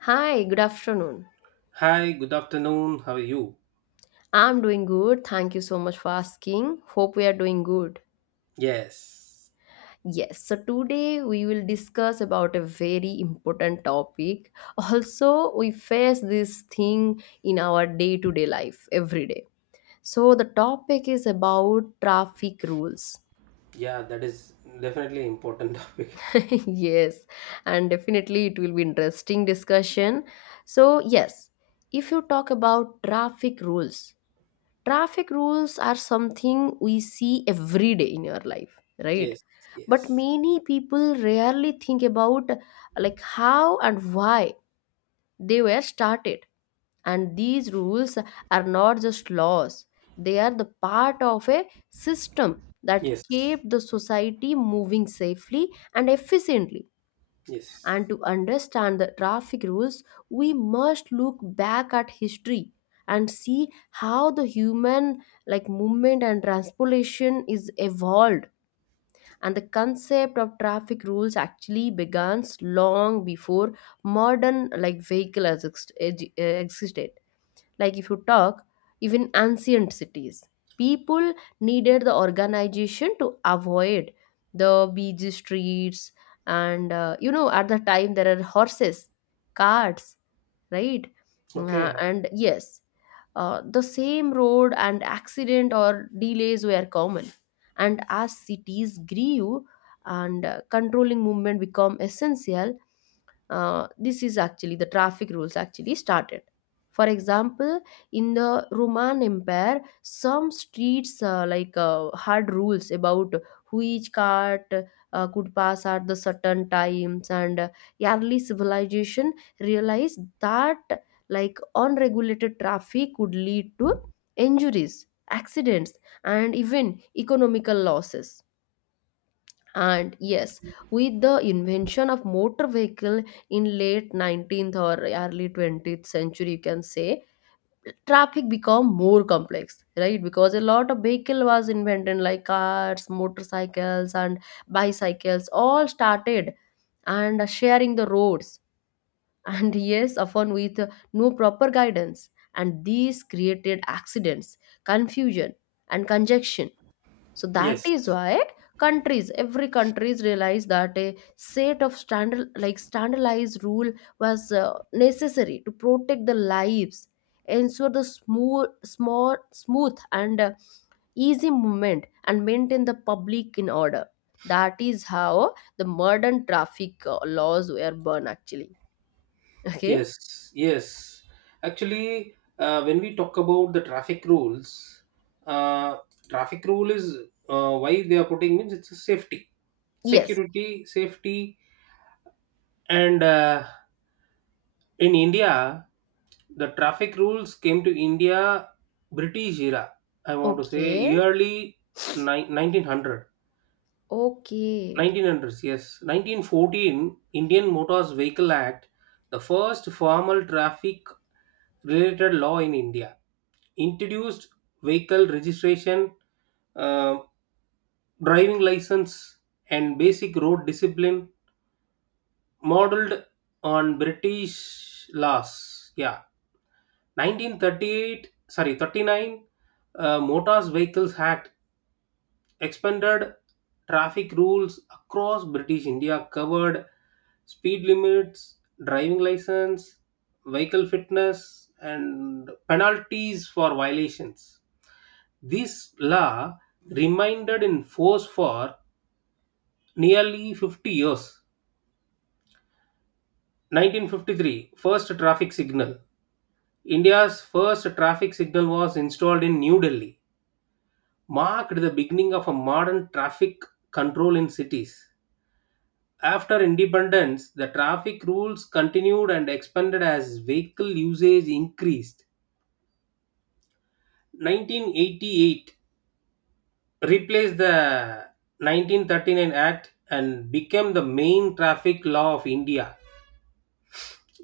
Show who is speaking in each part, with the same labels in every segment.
Speaker 1: Hi, good afternoon.
Speaker 2: Hi, good afternoon. How are you?
Speaker 1: I'm doing good. Thank you so much for asking. Hope we are doing good.
Speaker 2: Yes.
Speaker 1: Yes, so today we will discuss about a very important topic. Also, we face this thing in our day-to-day life every day. So the topic is about traffic rules.
Speaker 2: Yeah, that is definitely important topic.
Speaker 1: Yes, and definitely it will be interesting discussion. So yes, if you talk about traffic rules are something we see every day in your life, right?
Speaker 2: Yes,
Speaker 1: But
Speaker 2: yes,
Speaker 1: many people rarely think about like how and why they were started, and these rules are not just laws, they are the part of a system that
Speaker 2: yes,
Speaker 1: kept the society moving safely and efficiently.
Speaker 2: yes.
Speaker 1: And to understand the traffic rules, we must look back at history and see how the human like movement and transportation is evolved, and the concept of traffic rules actually begins long before modern like vehicle has existed. Like if you talk, even ancient cities, people needed the organization to avoid the busy streets. And at the time, there are horses, carts, right? Uh,
Speaker 2: Okay.
Speaker 1: and yes, the same road and accident or delays were common. And as cities grew and controlling movement become essential, this is actually the traffic rules actually started. For example, in the Roman Empire some streets had rules about which cart could pass at the certain times, and early civilization realized that like unregulated traffic could lead to injuries, accidents and even economical losses. And yes, with the invention of motor vehicle in late 19th or early 20th century you can say, traffic become more complex, right? Because a lot of vehicle was invented like cars, motorcycles and bicycles all started and sharing the roads. And yes, often with no proper guidance, and these created accidents, confusion and congestion. So that
Speaker 2: Yes,
Speaker 1: is why countries, every countries realized that a set of standard, like standardized rule was necessary to protect the lives, ensure the smooth, small smooth and easy movement and maintain the public in order. That is how the modern traffic laws were born actually. Okay.
Speaker 2: yes, yes. Actually, when we talk about the traffic rules, uh, traffic rule is, why they are putting means it's a safety,
Speaker 1: Yes.
Speaker 2: security, safety, and in India, the traffic rules came to India British era. I want to
Speaker 1: Okay.
Speaker 2: say early 1900.
Speaker 1: Okay.
Speaker 2: 1900s, yes. 1914, Indian Motors Vehicle Act, the first formal traffic related law in India, introduced vehicle registration, uh, driving license, and basic road discipline modeled on British laws. Yeah. 1938, sorry, 39, Motors Vehicles Act expanded traffic rules across British India, covered speed limits, driving license, vehicle fitness, and penalties for violations. This law remained in force for nearly 50 years. 1953, first traffic signal. India's first traffic signal was installed in New Delhi, marked the beginning of a modern traffic control in cities. After independence, the traffic rules continued and expanded as vehicle usage increased. 1988 replaced the 1939 Act and became the main traffic law of India.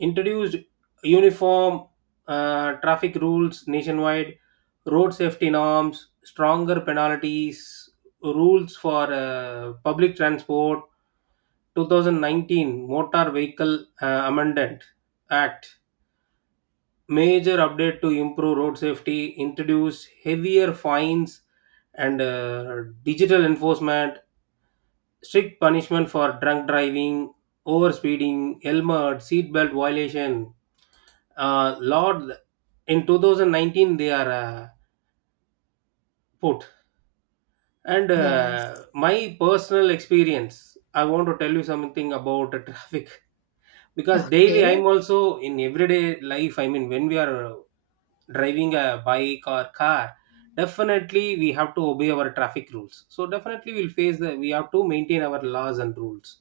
Speaker 2: Introduced uniform traffic rules nationwide, road safety norms, stronger penalties, rules for public transport. 2019 Motor Vehicle Amendment Act, major update to improve road safety, introduced heavier fines and digital enforcement, strict punishment for drunk driving, overspeeding, helmet, seatbelt violation, Lord, in 2019 they are put. And
Speaker 1: Yes.
Speaker 2: my personal experience, I want to tell you something about the traffic because
Speaker 1: Okay.
Speaker 2: daily I'm also in everyday life. I mean, when we are driving a bike or car, definitely we have to obey our traffic rules. So definitely we'll face the we have to maintain our laws and rules.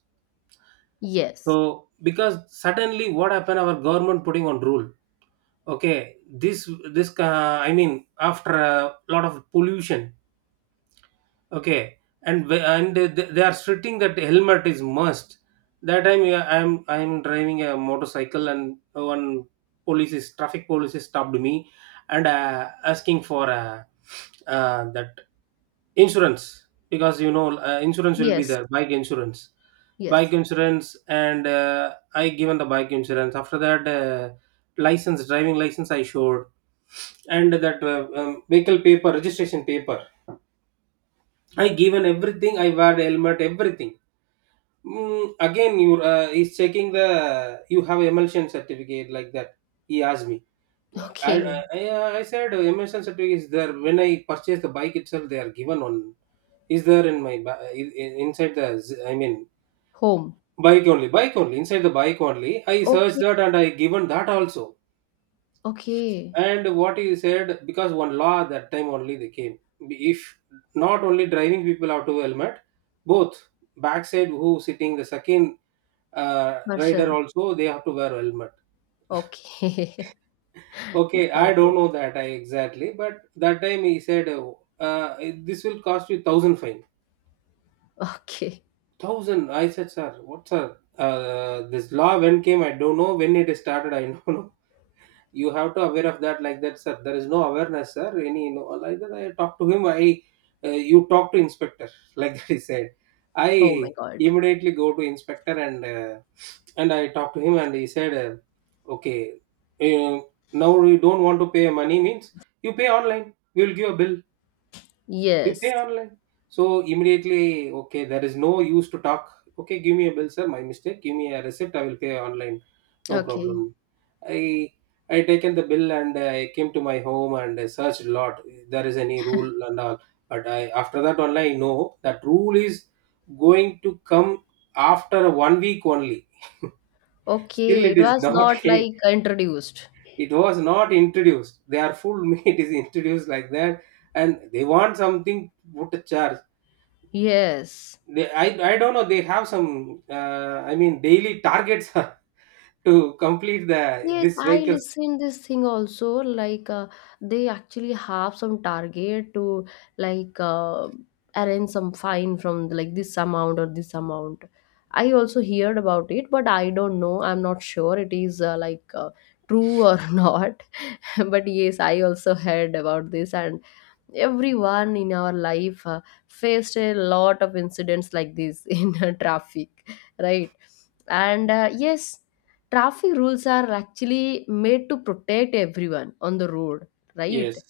Speaker 1: Yes,
Speaker 2: So because suddenly what happened? Our government putting on rule. Okay, this I mean, after a lot of pollution. Okay, and they are stating that helmet is must. That time, yeah, I'm driving a motorcycle and one police is traffic police is stopped me and asking for that insurance, because insurance will be
Speaker 1: yes.
Speaker 2: there, bike insurance bike
Speaker 1: Yes.
Speaker 2: insurance and I given the bike insurance. After that license, driving license, I showed, and that vehicle paper, registration paper, I given everything. I wear helmet, everything. Again, you he's checking the you have emulsion certificate like that. He asked me. I
Speaker 1: Okay.
Speaker 2: I, I I said emulsion certificate is there when I purchase the bike itself. They are given on is there in my inside the I mean
Speaker 1: Home.
Speaker 2: bike only, inside the bike only. I searched
Speaker 1: Okay,
Speaker 2: that and I given that also.
Speaker 1: okay.
Speaker 2: And what he said, because one law at that time only they came, if not only driving people have to helmet, both, backside who sitting, the second rider
Speaker 1: Person.
Speaker 2: also they have to wear helmet.
Speaker 1: Okay.
Speaker 2: Okay, I
Speaker 1: Got
Speaker 2: don't
Speaker 1: it.
Speaker 2: know that I exactly, but that time he said, this will cost you 1,000 fine.
Speaker 1: Okay.
Speaker 2: 1,000, I said, sir? What, sir, this law when came, I don't know when it started, I don't know. You have to aware of that, like that, sir. There is no awareness, sir, any, no, like that, I talked to him, I, you talk to inspector, like that he said.
Speaker 1: Oh my
Speaker 2: I
Speaker 1: God.
Speaker 2: immediately go to inspector and and I talked to him, and he said, okay, uh, now you don't want to pay money means you pay online, we will give a bill, you pay
Speaker 1: Yes.
Speaker 2: online. So immediately, okay, there is no use to talk. Okay, give me a bill, sir, my mistake, give me a receipt, I will pay online, no
Speaker 1: Okay.
Speaker 2: problem. I I taken the bill and I came to my home and I searched a lot if there is any rule and all. But I, after that only, I know that rule is going to come after one week only. Still,
Speaker 1: Okay.
Speaker 2: it
Speaker 1: It
Speaker 2: is
Speaker 1: was
Speaker 2: not.
Speaker 1: not like introduced.
Speaker 2: It was not introduced. They are full me. It is introduced, like that, and they want something to put a charge.
Speaker 1: Yes.
Speaker 2: I don't know. They have some. I mean, daily targets to complete the
Speaker 1: Yes,
Speaker 2: this
Speaker 1: I
Speaker 2: vehicles.
Speaker 1: listen this thing also. Like they actually have some target to like arrange some fine from like this amount or this amount. I also heard about it, but I don't know. I'm not sure it is true or not. But yes, I also heard about this. And everyone in our life faced a lot of incidents like this in traffic, right? And yes, traffic rules are actually made to protect everyone on the road, right?
Speaker 2: Yes,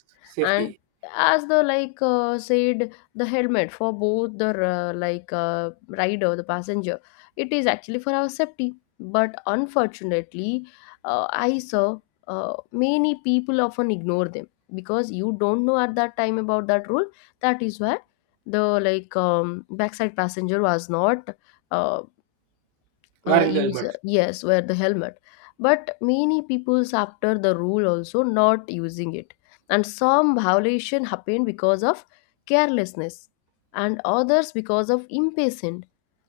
Speaker 1: And
Speaker 2: safety
Speaker 1: as the said, the helmet for both the rider, the passenger, it is actually for our safety. But unfortunately, I saw many people often ignore them, because you don't know at that time about that rule. That is why the backside passenger was not uh,
Speaker 2: wearing the
Speaker 1: use
Speaker 2: helmet.
Speaker 1: yes wear the helmet. But many people's, after the rule also, not using it. And some violation happen because of carelessness, and others because of impatient,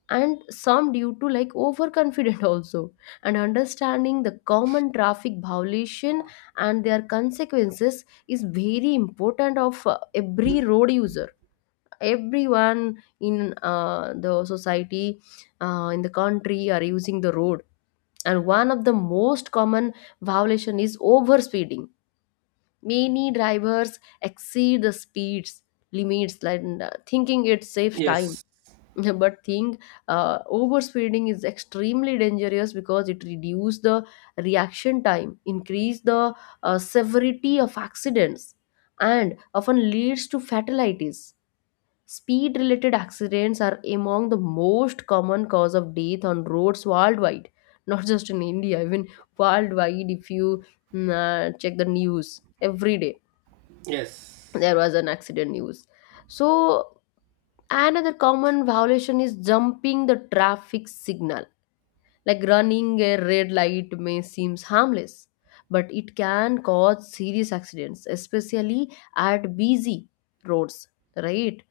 Speaker 1: and some due to like overconfident also. And understanding the common traffic violation and their consequences is very important of every road user, everyone in the society, in the country are using the road. And one of the most common violation is overspeeding. Many drivers exceed the speeds limits like thinking it saves time.
Speaker 2: Yes.
Speaker 1: But think, overspeeding is extremely dangerous because it reduces the reaction time, increase the severity of accidents, and often leads to fatalities. Speed related accidents are among the most common cause of death on roads worldwide, not just in India, even worldwide. If you check the news every day,
Speaker 2: Yes.
Speaker 1: there was an accident news. So, another common violation is jumping the traffic signal. Like running a red light may seem harmless, but it can cause serious accidents, especially at busy roads, right?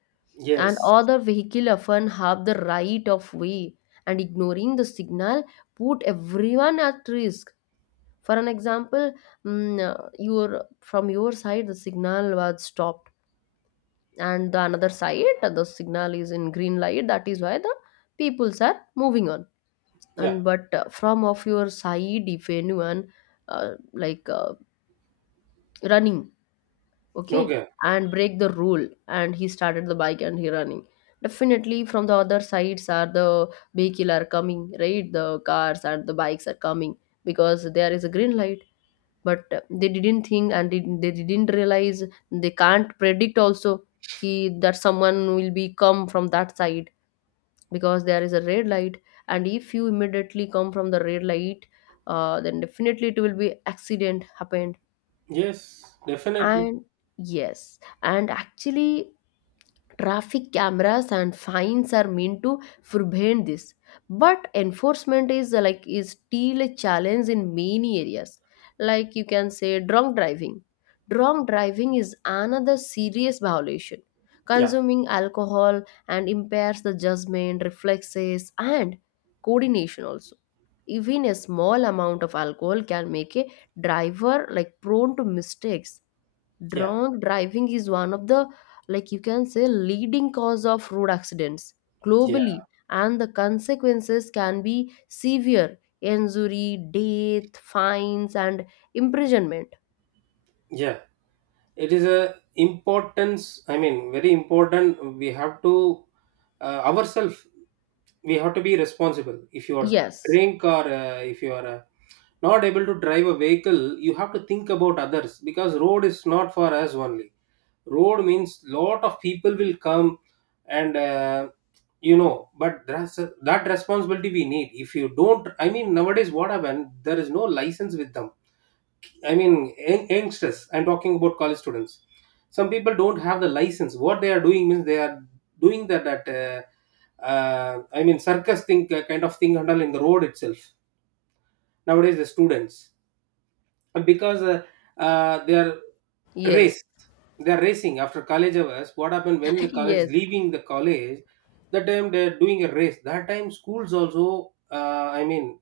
Speaker 1: And
Speaker 2: Yes.
Speaker 1: other vehicle often have the right of way, and ignoring the signal put everyone at risk. For an example, your, from your side the signal was stopped, and the another side the signal is in green light, that is why the peoples are moving on.
Speaker 2: Yeah.
Speaker 1: And but from of your side, if anyone uh, like uh, running, okay,
Speaker 2: Okay.
Speaker 1: and break the rule and he started the bike and he running, definitely from the other sides are the vehicle are coming, right? The cars and the bikes are coming because there is a green light. But they didn't think and they didn't realize, they can't predict also, ki that someone will be come from that side, because there is a red light. And if you immediately come from the red light, then definitely it will be accident happened.
Speaker 2: Yes. Definitely.
Speaker 1: And yes, and actually traffic cameras and fines are meant to prevent this, but enforcement is is still a challenge in many areas. Like you can say drunk driving. Drunk driving is another serious violation.
Speaker 2: Yeah.
Speaker 1: Consuming alcohol and impairs the judgment, reflexes and coordination also. Even a small amount of alcohol can make a driver like prone to mistakes.
Speaker 2: Yeah.
Speaker 1: Drunk driving is one of the like you can say leading cause of road accidents
Speaker 2: Yeah.
Speaker 1: globally, and the consequences can be severe injury, death, fines and imprisonment.
Speaker 2: Yeah. It is a importance. I mean, very important. We have to ourselves. We have to be responsible. If you are
Speaker 1: Yes.
Speaker 2: drink, or if you are not able to drive a vehicle, you have to think about others because road is not for us only. Road means lot of people will come, and but that responsibility we need. If you don't, I mean, nowadays what happened, there is no license with them. I mean youngsters, I'm talking about college students. Some people don't have the license. What they are doing means they are doing that I mean circus thing, kind of thing handle in the road itself. Nowadays the students, because they are
Speaker 1: Yes.
Speaker 2: race they are racing after college hours. What happened, when the college
Speaker 1: Yes.
Speaker 2: leaving the college, that time they are doing a race. That time schools also, I mean,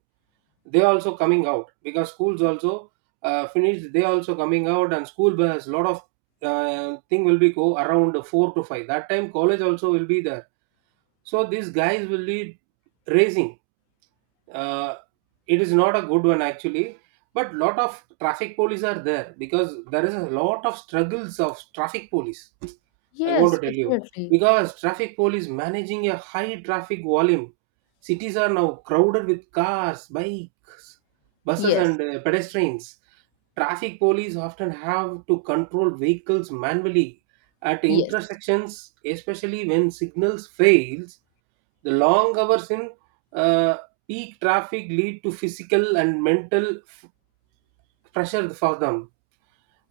Speaker 2: they also coming out, because schools also finished, they also coming out, and school bus, lot of thing will be go around 4 to 5, that time college also will be there, so these guys will be racing. uh, it is not a good one actually, but lot of traffic police are there because there is a lot of struggles of traffic police, I want
Speaker 1: Yes,
Speaker 2: to tell you.
Speaker 1: definitely.
Speaker 2: Because traffic police managing a high traffic volume, cities are now crowded with cars, bikes, buses
Speaker 1: Yes.
Speaker 2: and pedestrians. Traffic police often have to control vehicles manually at
Speaker 1: Yes.
Speaker 2: intersections, especially when signals fails. The long hours in uh, peak traffic lead to physical and mental pressure for them,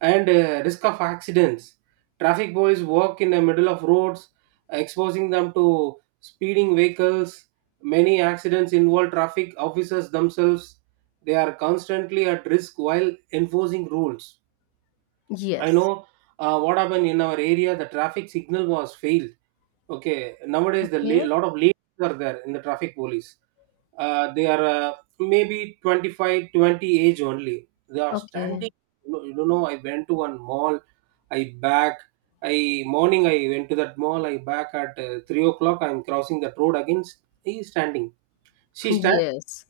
Speaker 2: and risk of accidents. Traffic boys walk in the middle of roads, exposing them to speeding vehicles. Many accidents involve traffic officers themselves. They are constantly at risk while enforcing rules. I
Speaker 1: Yes.
Speaker 2: know what happened in our area. The traffic signal was failed. Okay, nowadays the
Speaker 1: Okay.
Speaker 2: lot of lanes are there in the traffic police. They are, maybe 25, 20 age only. They are
Speaker 1: Okay.
Speaker 2: standing. You don't know, I went to one mall. I back. I morning I went to that mall. I back at 3 o'clock. I'm crossing that road again. He is standing. She stand.
Speaker 1: Yes.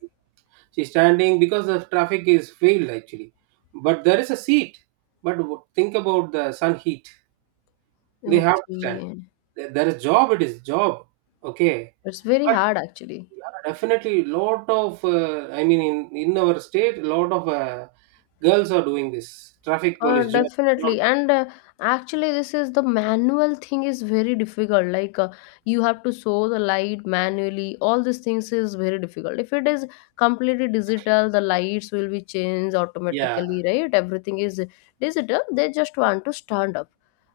Speaker 2: She's standing because the traffic is failed actually. But there is a seat. But think about the sun heat, they have to stand.
Speaker 1: Okay,
Speaker 2: There is job. It is job. Okay,
Speaker 1: it's very
Speaker 2: but
Speaker 1: hard actually.
Speaker 2: we are definitely lot of. I mean, in our state, lot of girls are doing this traffic
Speaker 1: Uh,
Speaker 2: police job.
Speaker 1: definitely. And actually, this is the manual thing is very difficult. Like you have to show the light manually. All these things is very difficult. If it is completely digital, the lights will be changed
Speaker 2: Yeah,
Speaker 1: automatically, right? Everything is digital. They just want to stand up.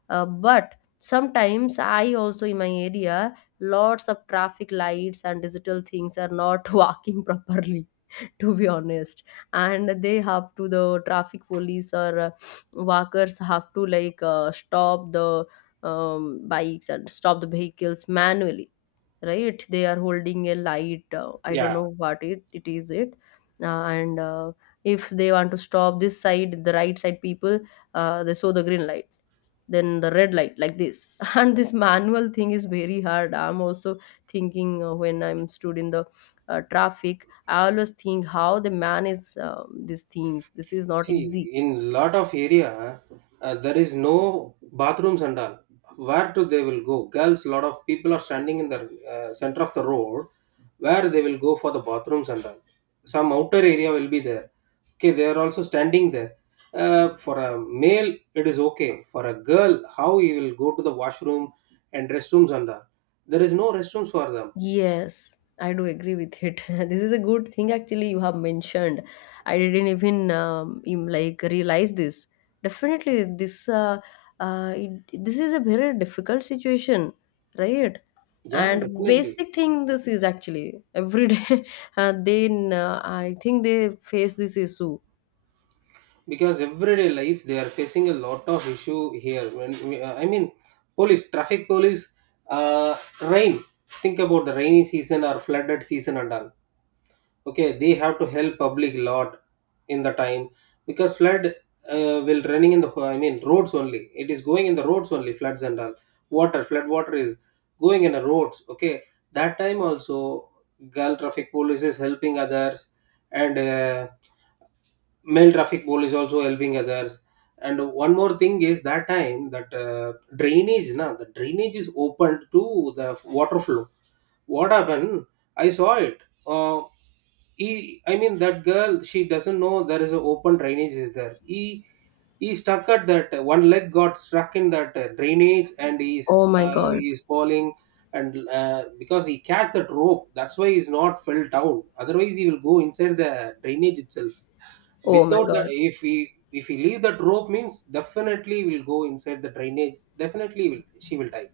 Speaker 1: But sometimes I also in my area, lots of traffic lights and digital things are not working properly, to be honest. And they have to, the traffic police or workers have to like stop the bikes and stop the vehicles manually, right? They are holding a light, I don't
Speaker 2: yeah.
Speaker 1: know what it is it. And If they want to stop this side, the right side people, they saw the green light, then the red light like this. And this manual thing is very hard. I'm also thinking, when I'm stood in the traffic, I always think how the man is these things, this is not easy.
Speaker 2: See, in lot of area, there is no bathrooms and all. Where to they will go? Girls, lot of people are standing in the center of the road, where they will go for the bathrooms and all? Some outer area will be there. Okay, they are also standing there. For a male, it is okay. For a girl, how he will go to the washroom and restrooms and all? There is no restrooms for them.
Speaker 1: Yes, I do agree with it. This is a good thing actually you have mentioned. I didn't even realize this. Definitely, this this is a very difficult situation, right?
Speaker 2: Yeah,
Speaker 1: And
Speaker 2: definitely.
Speaker 1: basic thing this is actually every day. Then I think they face this issue.
Speaker 2: Because everyday life they are facing a lot of issue here when, I mean, police, traffic police, uh, rain, think about the rainy season or flooded season and all. Okay, they have to help public lot in the time, because flood will running in the, I mean, roads only, it is going in the roads only, floods and all, water, flood water is going in the roads. Okay, that time also girl traffic police is helping others, and male traffic police also helping others. And one more thing is that time that drainage na, the drainage is opened to the water flow. What happened, I saw it, uh, he I mean that girl, she doesn't know there is an open drainage is there. He stuck at that, one leg got stuck in that drainage, and he's
Speaker 1: Oh my
Speaker 2: uh,
Speaker 1: God.
Speaker 2: he's falling, and because he catch that rope, that's why he's not fell down, otherwise he will go inside the drainage itself.
Speaker 1: Oh my
Speaker 2: Without the,
Speaker 1: God.
Speaker 2: if we leave that rope means definitely will go inside the drainage, definitely will, she will die.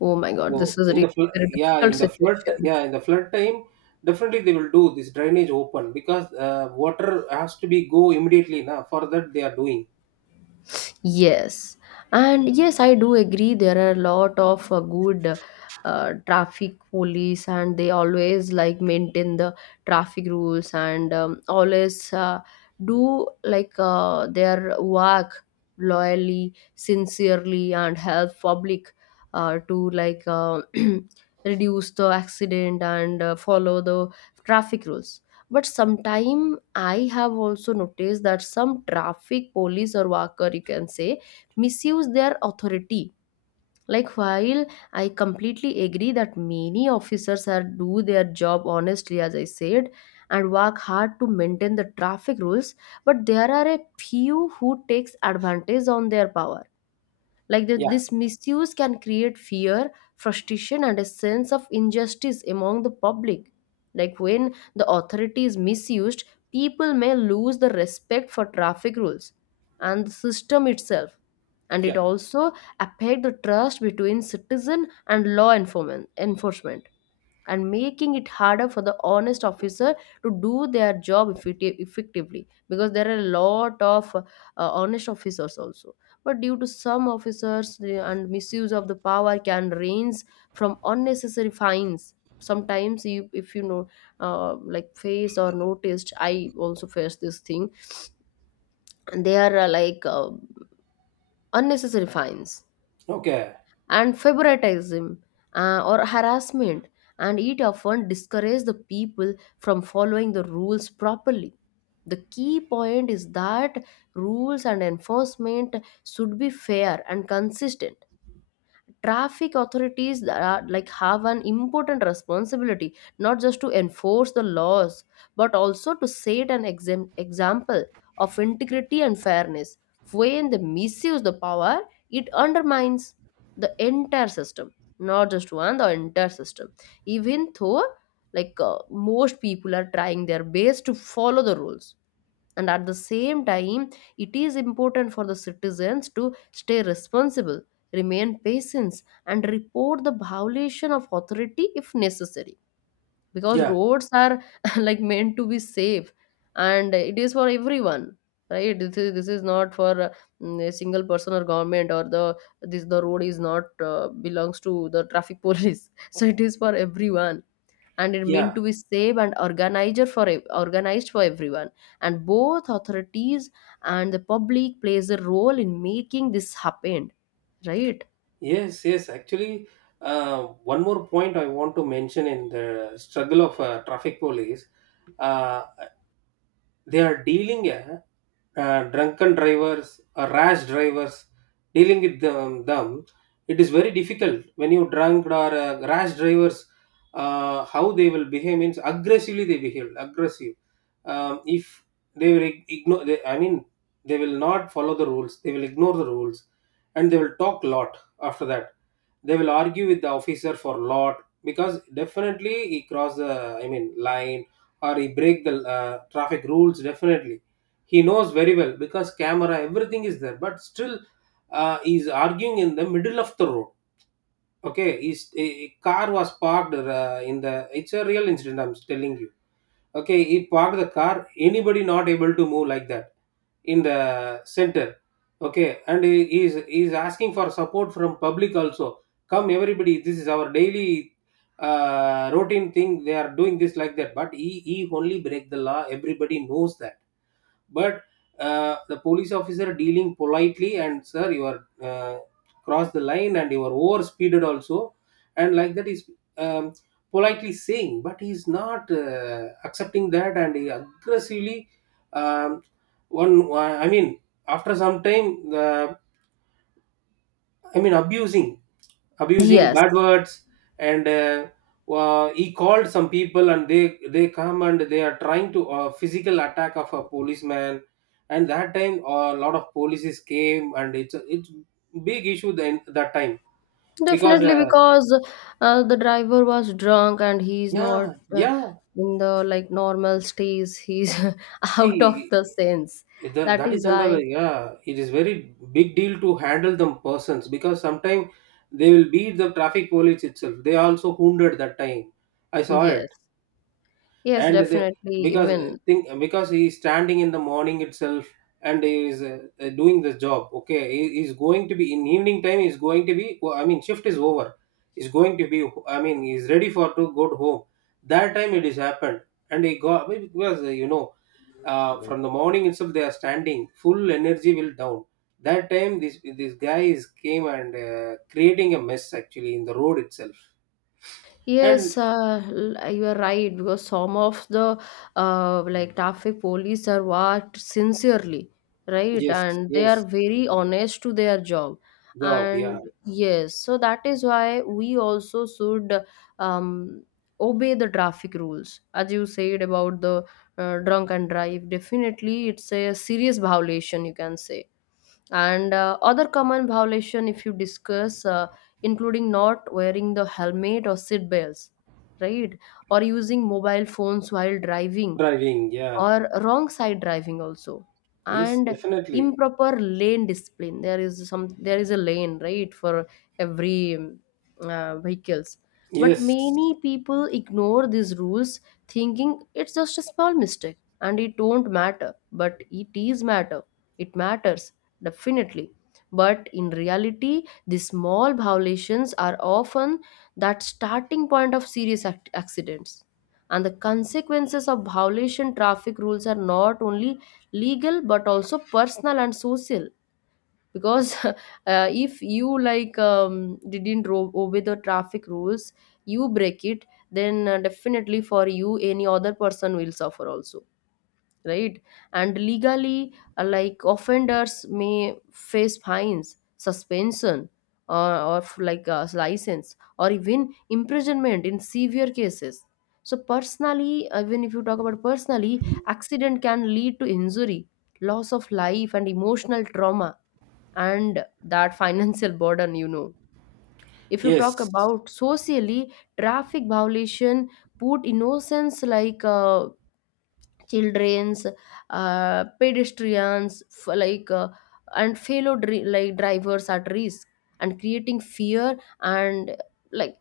Speaker 1: Oh my God.
Speaker 2: So
Speaker 1: This is a really very
Speaker 2: yeah,
Speaker 1: difficult
Speaker 2: in the flood,
Speaker 1: situation.
Speaker 2: yeah, in the flood time, definitely they will do this drainage open because water has to be go immediately, now for that they are doing.
Speaker 1: Yes, and yes, I do agree. There are a lot of good traffic police, and they always like maintain the traffic rules and always do like their work loyally, sincerely, and help public to like reduce the accident and follow the traffic rules. But sometime I have also noticed that some traffic police or worker you can say misuse their authority. Like while I completely agree that many officers are do their job honestly, as I said, and work hard to maintain the traffic rules, but there are a few who takes advantage on their power. Like that,
Speaker 2: Yeah,
Speaker 1: this misuse can create fear, frustration and a sense of injustice among the public. Like when the authority is misused, people may lose the respect for traffic rules and the system itself. And it
Speaker 2: yeah.
Speaker 1: also affect the trust between citizen and law enforcement and making it harder for the honest officer to do their job effectively, because there are a lot of honest officers also. But due to some officers and misuse of the power can range from unnecessary fines. Sometimes you, if you know, face or noticed, I also face this thing, and they are unnecessary fines
Speaker 2: Okay.
Speaker 1: and favoritism, or harassment, and it often discourages the people from following the rules properly. The key point is that rules and enforcement should be fair and consistent. Traffic authorities are, like have an important responsibility, not just to enforce the laws but also to set an example of integrity and fairness. When they misuse the power, it undermines the entire system, not just one the entire system. Even though most people are trying their best to follow the rules, and at the same time, it is important for the citizens to stay responsible, remain patient, and report the violation of authority if necessary, because
Speaker 2: Yeah,
Speaker 1: roads are like meant to be safe, and it is for everyone, right? This is not for a single person or government or the road is not belongs to the traffic police. So it is for everyone, and it
Speaker 2: yeah.
Speaker 1: meant to be safe and organized for everyone. And both authorities and the public plays a role in making this happen, right?
Speaker 2: Yes, yes, actually, one more point I want to mention in the struggle of traffic police. uh, they are dealing drunken drivers or rash drivers. Dealing with them, it is very difficult when you Drunk or rash drivers, how they will behave means aggressively, they behave aggressive. If they will ignore, I mean they will not follow the rules, they will ignore the rules, and they will talk lot. After that they will argue with the officer for lot, because definitely he crossed the I mean line, or he break the traffic rules definitely. He knows very well because camera everything is there, but still he's arguing in the middle of the road. Okay, his a car was parked in the, it's a real incident I'm telling you. Okay, he parked the car, anybody not able to move like that, in the center. Okay, and he is asking for support from public also. Come everybody, this is our daily routine thing they are doing this like that, but he only break the law, everybody knows that. But the police officer dealing politely and sir you are crossed the line and you are over speeded also, and like that is um, politely saying, but he's not accepting that and he aggressively. um, One I mean, after some time, the I mean, abusing, abusing
Speaker 1: Yes,
Speaker 2: bad words, and he called some people, and they come and they are trying to physical attack of a policeman, and that time a lot of polices came, and it's big issue then that time. Because
Speaker 1: definitely, because the driver was drunk and he's not,
Speaker 2: yeah, yeah,
Speaker 1: in the like normal states, he's out of
Speaker 2: see,
Speaker 1: the sense. That
Speaker 2: that is
Speaker 1: is
Speaker 2: under,
Speaker 1: why.
Speaker 2: yeah it is very big deal to handle them persons, because sometimes they will beat the traffic police itself, they also wounded that time. I saw it.
Speaker 1: Yes. Yes,
Speaker 2: And
Speaker 1: definitely,
Speaker 2: because
Speaker 1: even.
Speaker 2: think because he is standing in the morning itself, and he is doing this job. Okay, he is going to be in evening time, he is going to be, I mean, shift is over, he's going to be, I mean, he's ready for to go to home, that time it is happened. And he got because you know from the morning itself they are standing, full energy will down. That time this guy is came and creating a mess actually in the road itself. And
Speaker 1: Yes, you are right, because some of the like traffic police are worked sincerely, right?
Speaker 2: yes,
Speaker 1: And they are
Speaker 2: yes,
Speaker 1: very honest to their job.
Speaker 2: job,
Speaker 1: And
Speaker 2: yeah,
Speaker 1: yes, so that is why we also should um, obey the traffic rules. As you said about the drunk and drive, definitely it's a serious violation, you can say. And other common violation, if you discuss, including not wearing the helmet or seat belts, right, or using mobile phones while driving,
Speaker 2: driving, yeah.
Speaker 1: or wrong side driving also.
Speaker 2: Yes,
Speaker 1: And
Speaker 2: definitely.
Speaker 1: improper lane discipline. There is a lane right for every vehicles, but
Speaker 2: Yes,
Speaker 1: many people ignore these rules, thinking it's just a small mistake and it don't matter. But it is matter. It matters, definitely. But in reality, the small violations are often that starting point of serious accidents. And the consequences of violation traffic rules are not only legal but also personal and social, because if you like didn't ro- obey the traffic rules, you break it, then definitely for you, any other person will suffer also, right? And legally, like offenders may face fines, suspension, like a license, or even imprisonment in severe cases. So personally, even if you talk about personally, accident can lead to injury, loss of life, and emotional trauma, and that financial burden, if you
Speaker 2: yes,
Speaker 1: talk about socially, traffic violation put innocents like children's, pedestrians, and fellow like drivers at risk, and creating fear and like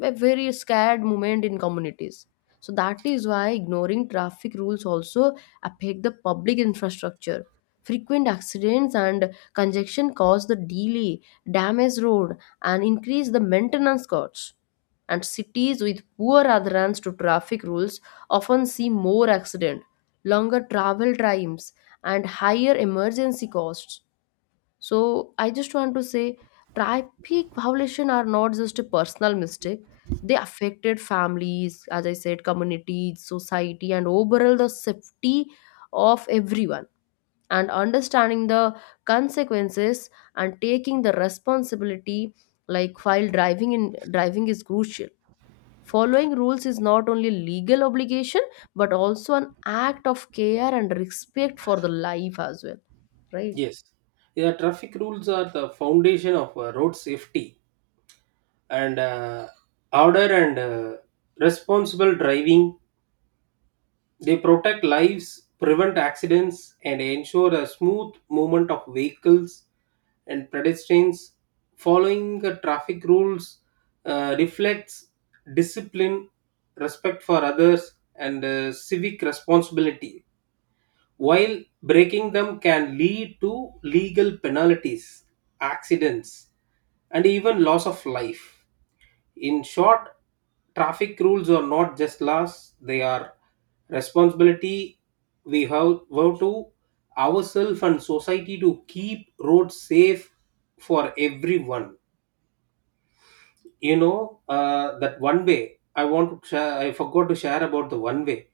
Speaker 1: a very scared moment in communities. So that is why ignoring traffic rules also affect the public infrastructure. Frequent accidents and congestion cause the delay, damage road, and increase the maintenance costs. And cities with poor adherence to traffic rules often see more accidents, longer travel times, and higher emergency costs. So I just want to say traffic violation are not just a personal mistake. They affected families, as I said, communities, society, and overall the safety of everyone. And understanding the consequences and taking the responsibility, like while driving in driving is crucial. Following rules is not only legal obligation but also an act of care and respect for the life as well, right?
Speaker 2: yes. Yeah, traffic rules are the foundation of road safety and order and responsible driving. They protect lives, prevent accidents, and ensure a smooth movement of vehicles and pedestrians. Following the traffic rules reflects discipline, respect for others, and civic responsibility, while breaking them can lead to legal penalties, accidents, and even loss of life. In short, traffic rules are not just laws, they are responsibility we have vow to ourselves and society to keep roads safe for everyone. You know, that one way, I want to share, I forgot to share about the one way.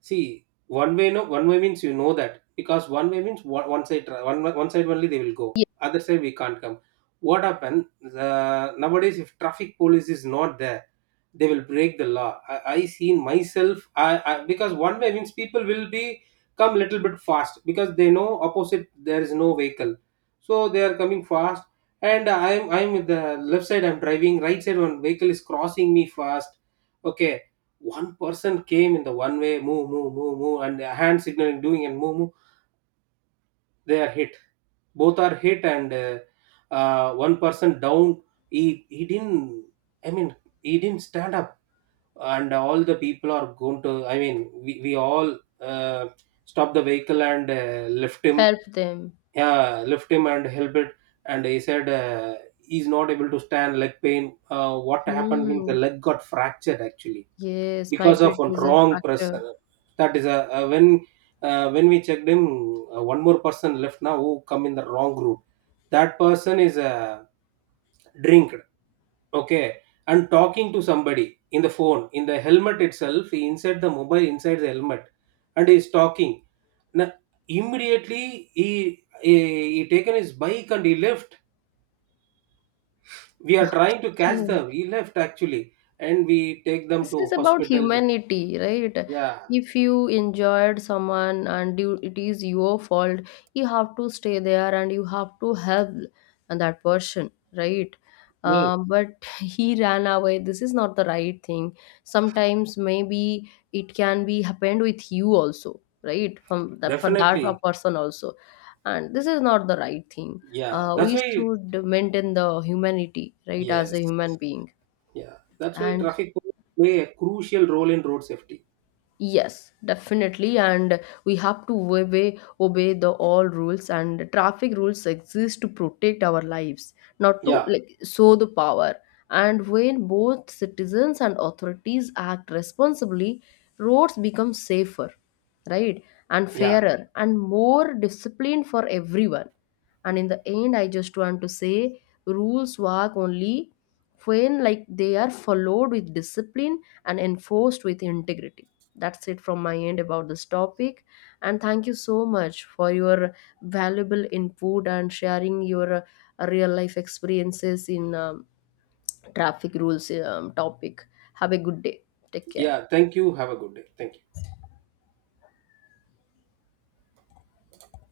Speaker 2: See, one way, no, one way means, you know that, because one way means one side, one side only they will go,
Speaker 1: Yeah,
Speaker 2: other side we can't come. What happened nowadays if traffic police is not there, they will break the law. I seen myself, I because one way means people will be come little bit fast because they know opposite there is no vehicle, so they are coming fast. And I'm with the left side, I'm driving, right side one vehicle is crossing me fast. Okay, one person came in the one way, move, move, move, move, and the hand signaling doing and move, move. They are hit, both are hit, and one person down. He didn't, I mean, he didn't stand up, and all the people are going to, I mean, we all uh, stopped the vehicle and left him.
Speaker 1: help them.
Speaker 2: Yeah, left him and helped it. And he said he's not able to stand, leg pain. What happened means
Speaker 1: Hmm.
Speaker 2: the leg got fractured actually,
Speaker 1: Yes, might
Speaker 2: because
Speaker 1: be a
Speaker 2: of one
Speaker 1: teaser
Speaker 2: wrong press.
Speaker 1: fracture.
Speaker 2: That is a, when we checked him, one more person left now who come in the wrong route. That person is a drink. Okay. And talking to somebody in the phone, in the helmet itself, he insert the mobile inside the helmet, and he's talking. Now, immediately he taken his bike and he left. We are trying to catch
Speaker 1: Okay.
Speaker 2: them. He left actually, and we take them
Speaker 1: This
Speaker 2: to
Speaker 1: is about
Speaker 2: hospital.
Speaker 1: humanity, right?
Speaker 2: Yeah,
Speaker 1: If you injured someone and you, it is your fault, you have to stay there and you have to help that person, right?
Speaker 2: yes,
Speaker 1: But he ran away. This is not the right thing. Sometimes maybe it can be happened with you also, right? From that, for that a
Speaker 2: definitely.
Speaker 1: person also, and this is not the right thing.
Speaker 2: Yeah, that's
Speaker 1: We
Speaker 2: why.
Speaker 1: should maintain the humanity, right, as a
Speaker 2: Yes,
Speaker 1: human being.
Speaker 2: yeah, that's why
Speaker 1: And
Speaker 2: traffic police play a crucial role in road safety.
Speaker 1: yes, definitely, and we have to obey the all rules, and traffic rules exist to protect our lives, not to
Speaker 2: Yeah,
Speaker 1: like show the power. And when both citizens and authorities act responsibly, roads become safer, right, and
Speaker 2: yeah,
Speaker 1: fairer and more disciplined for everyone. And in the end, I just want to say rules work only when like they are followed with discipline and enforced with integrity. That's it from my end about this topic, and thank you so much for your valuable input and sharing your real life experiences in traffic rules topic. Have a good day. Take care.
Speaker 2: yeah. Thank you. Have a good day. Thank you.